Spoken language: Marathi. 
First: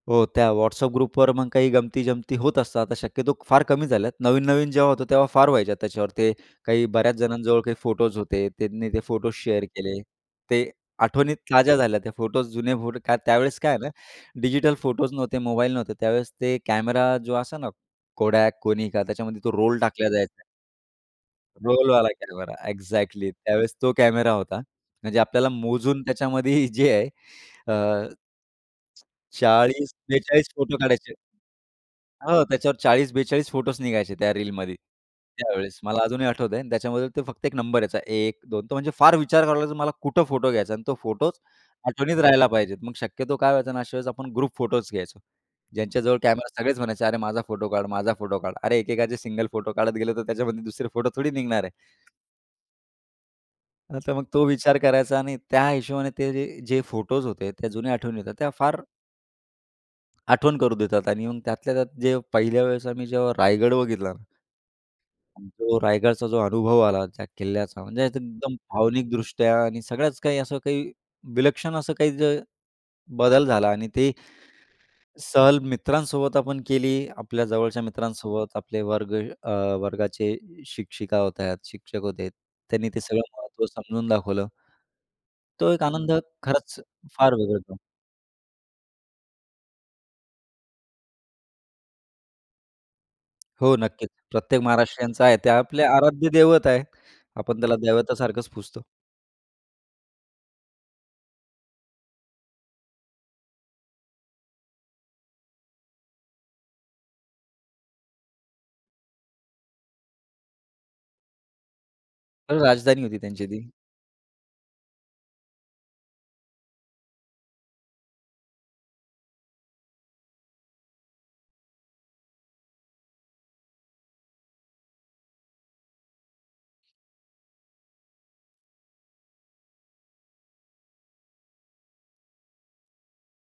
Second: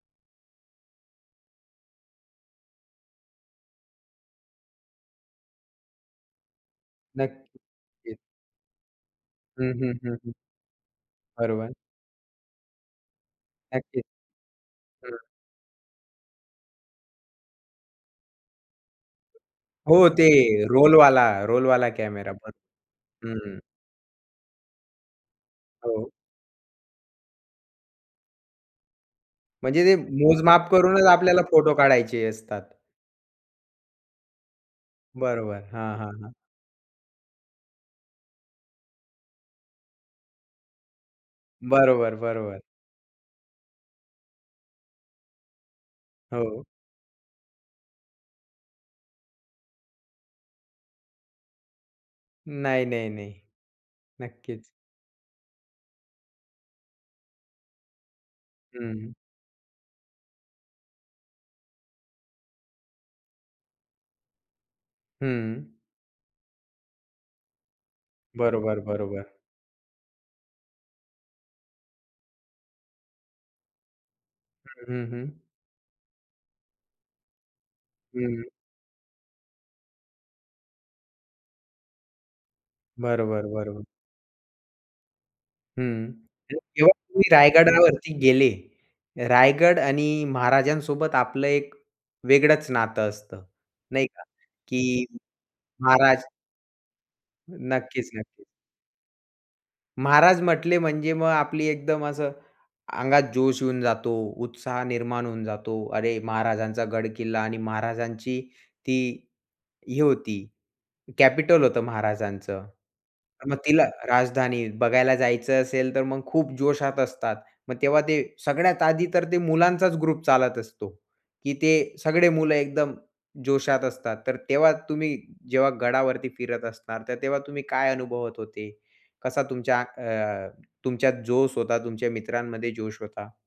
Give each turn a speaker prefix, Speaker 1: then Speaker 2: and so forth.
Speaker 1: हो, त्या WhatsApp ग्रुपवर मग काही गंमती-जमती होत असतात, तर शक्यतो फार कमी झाल्यात. नवीन-नवीन जेव्हा होतं, तेव्हा फार व्हायच्या त्याच्यावर. ते काही बऱ्याच जणांजवळ काही फोटोज
Speaker 2: नक्कीच.
Speaker 1: होते, त्यांनी ते फोटोज शेअर
Speaker 2: हं, हं,
Speaker 1: केले,
Speaker 2: हं, हं.
Speaker 1: ते आठवणीत
Speaker 2: बरोबर.
Speaker 1: ताज्या झाल्या त्या. फोटोज, जुने फोटो, का त्यावेळेस काय आहे ना,
Speaker 2: नक्कीच.
Speaker 1: डिजिटल फोटोज
Speaker 2: हं.
Speaker 1: नव्हते, मोबाईल नव्हते. त्यावेळेस ते कॅमेरा जो असा ना Kodak, Konica, त्याच्यामध्ये तो रोल
Speaker 2: हो
Speaker 1: टाकला
Speaker 2: ते
Speaker 1: जायचा.
Speaker 2: रोलवाला, रोलवाला
Speaker 1: रोलवाला
Speaker 2: कॅमेरा.
Speaker 1: कॅमेरा,
Speaker 2: बरं
Speaker 1: एक्झॅक्टली!
Speaker 2: हं.
Speaker 1: त्यावेळेस तो कॅमेरा होता. म्हणजे आपल्याला मोजून
Speaker 2: हो.
Speaker 1: त्याच्यामध्ये जे आहे, अ
Speaker 2: म्हणजे ते
Speaker 1: 40-42
Speaker 2: मोजमाप
Speaker 1: फोटो
Speaker 2: करूनच
Speaker 1: काढायचे.
Speaker 2: आपल्याला फोटो काढायचे
Speaker 1: हो,
Speaker 2: असतात.
Speaker 1: त्याच्यावर 40-42 फोटोज निघायचे त्या रीलमध्ये,
Speaker 2: बरोबर.
Speaker 1: त्यावेळेस.
Speaker 2: हां,
Speaker 1: मला
Speaker 2: हां,
Speaker 1: अजूनही
Speaker 2: हां.
Speaker 1: आठवतंय आणि त्याच्यामधलं ते फक्त एक नंबर यायचा 1 2, तो म्हणजे फार विचार करावा लागायचा मला कुठं फोटो घ्यायचा आणि तो फोटो
Speaker 2: बरोबर,
Speaker 1: आठवणीत राहायला
Speaker 2: बरोबर.
Speaker 1: पाहिजे. मग शक्यतो काय व्हायचं ना, अशा वेळेस आपण ग्रुप फोटोज घ्यायचो. ज्यांच्याजवळ कॅमेरा,
Speaker 2: हो.
Speaker 1: सगळेच म्हणायचे, "अरे माझा फोटो काढ, माझा फोटो काढ! अरे, एकेकाचे सिंगल फोटो काढत गेले, तर त्याच्यामध्ये दुसरे फोटो थोडी निघणार आहे?"
Speaker 2: नाही, नाही, नाही.
Speaker 1: नाही तर मग तो
Speaker 2: नक्कीच.
Speaker 1: विचार करायचा आणि त्या हिशोबाने ते जे फोटोस होते त्या जुन्या आठवणी होत्या त्या फार
Speaker 2: हं.
Speaker 1: आठवण करू देतात आणि येऊन त्यातल्या त्यात जे पहिल्या वेळेस आम्ही जेव्हा रायगड बघितला. मग
Speaker 2: हं.
Speaker 1: तो रायगडचा जो अनुभव आला त्या किल्ल्याचा, म्हणजे एकदम
Speaker 2: बरोबर, बरोबर.
Speaker 1: भावनिकदृष्ट्या आणि सगळ्याच काही असं काही विलक्षण असं काही जर बदल झाला. आणि ते
Speaker 2: हं, हं, हं.
Speaker 1: सहल मित्रांसोबत आपण केली आपल्या जवळच्या
Speaker 2: हं.
Speaker 1: मित्रांसोबत आपले वर्ग अ, वर्गाचे शिक्षिका होत्या शिक्षक होते त्यांनी ते सगळं
Speaker 2: बरोबर,
Speaker 1: महत्त्व
Speaker 2: बरोबर.
Speaker 1: समजून दाखवलं. तो एक आनंद
Speaker 2: हं, तर
Speaker 1: खरंच
Speaker 2: जेव्हा तुम्ही
Speaker 1: फार वेगळा आहे तो.
Speaker 2: रायगडावरती गेले. रायगड आणि महाराजांसोबत आपलं एक वेगळंच नातं असतं,
Speaker 1: हो
Speaker 2: नाही
Speaker 1: नक्कीच
Speaker 2: का?
Speaker 1: प्रत्येक
Speaker 2: की
Speaker 1: महाराष्ट्रीयांचं आहे. ते आपले
Speaker 2: महाराज
Speaker 1: आराध्य दैवत आहे. आपण त्याला
Speaker 2: नक्कीच,
Speaker 1: देवता
Speaker 2: नक्कीच.
Speaker 1: सारखंच पुजतो.
Speaker 2: महाराज म्हंटले म्हणजे मग आपली एकदम असं अंगात जोश येऊन जातो, उत्साह निर्माण होऊन जातो. अरे, महाराजांचा गड-किल्ला आणि महाराजांची ती हे होती, कॅपिटल होतं महाराजांचं.
Speaker 1: राजधानी होती त्यांची
Speaker 2: मग
Speaker 1: ती.
Speaker 2: तिला राजधानी बघायला जायचं असेल, तर मग खूप जोशात असतात. मग तेव्हा ते सगळ्यात आधी तर ते मुलांचाच ग्रुप चालत असतो, की ते सगळे मुलं एकदम जोशात असतात. तर तेव्हा तुम्ही जेव्हा गडावरती फिरत असणार, तर तेव्हा तुम्ही काय अनुभवत होते? कसा तुमच्या अ, तुमच्यात जोश होता, तुमच्या मित्रांमध्ये जोश होता?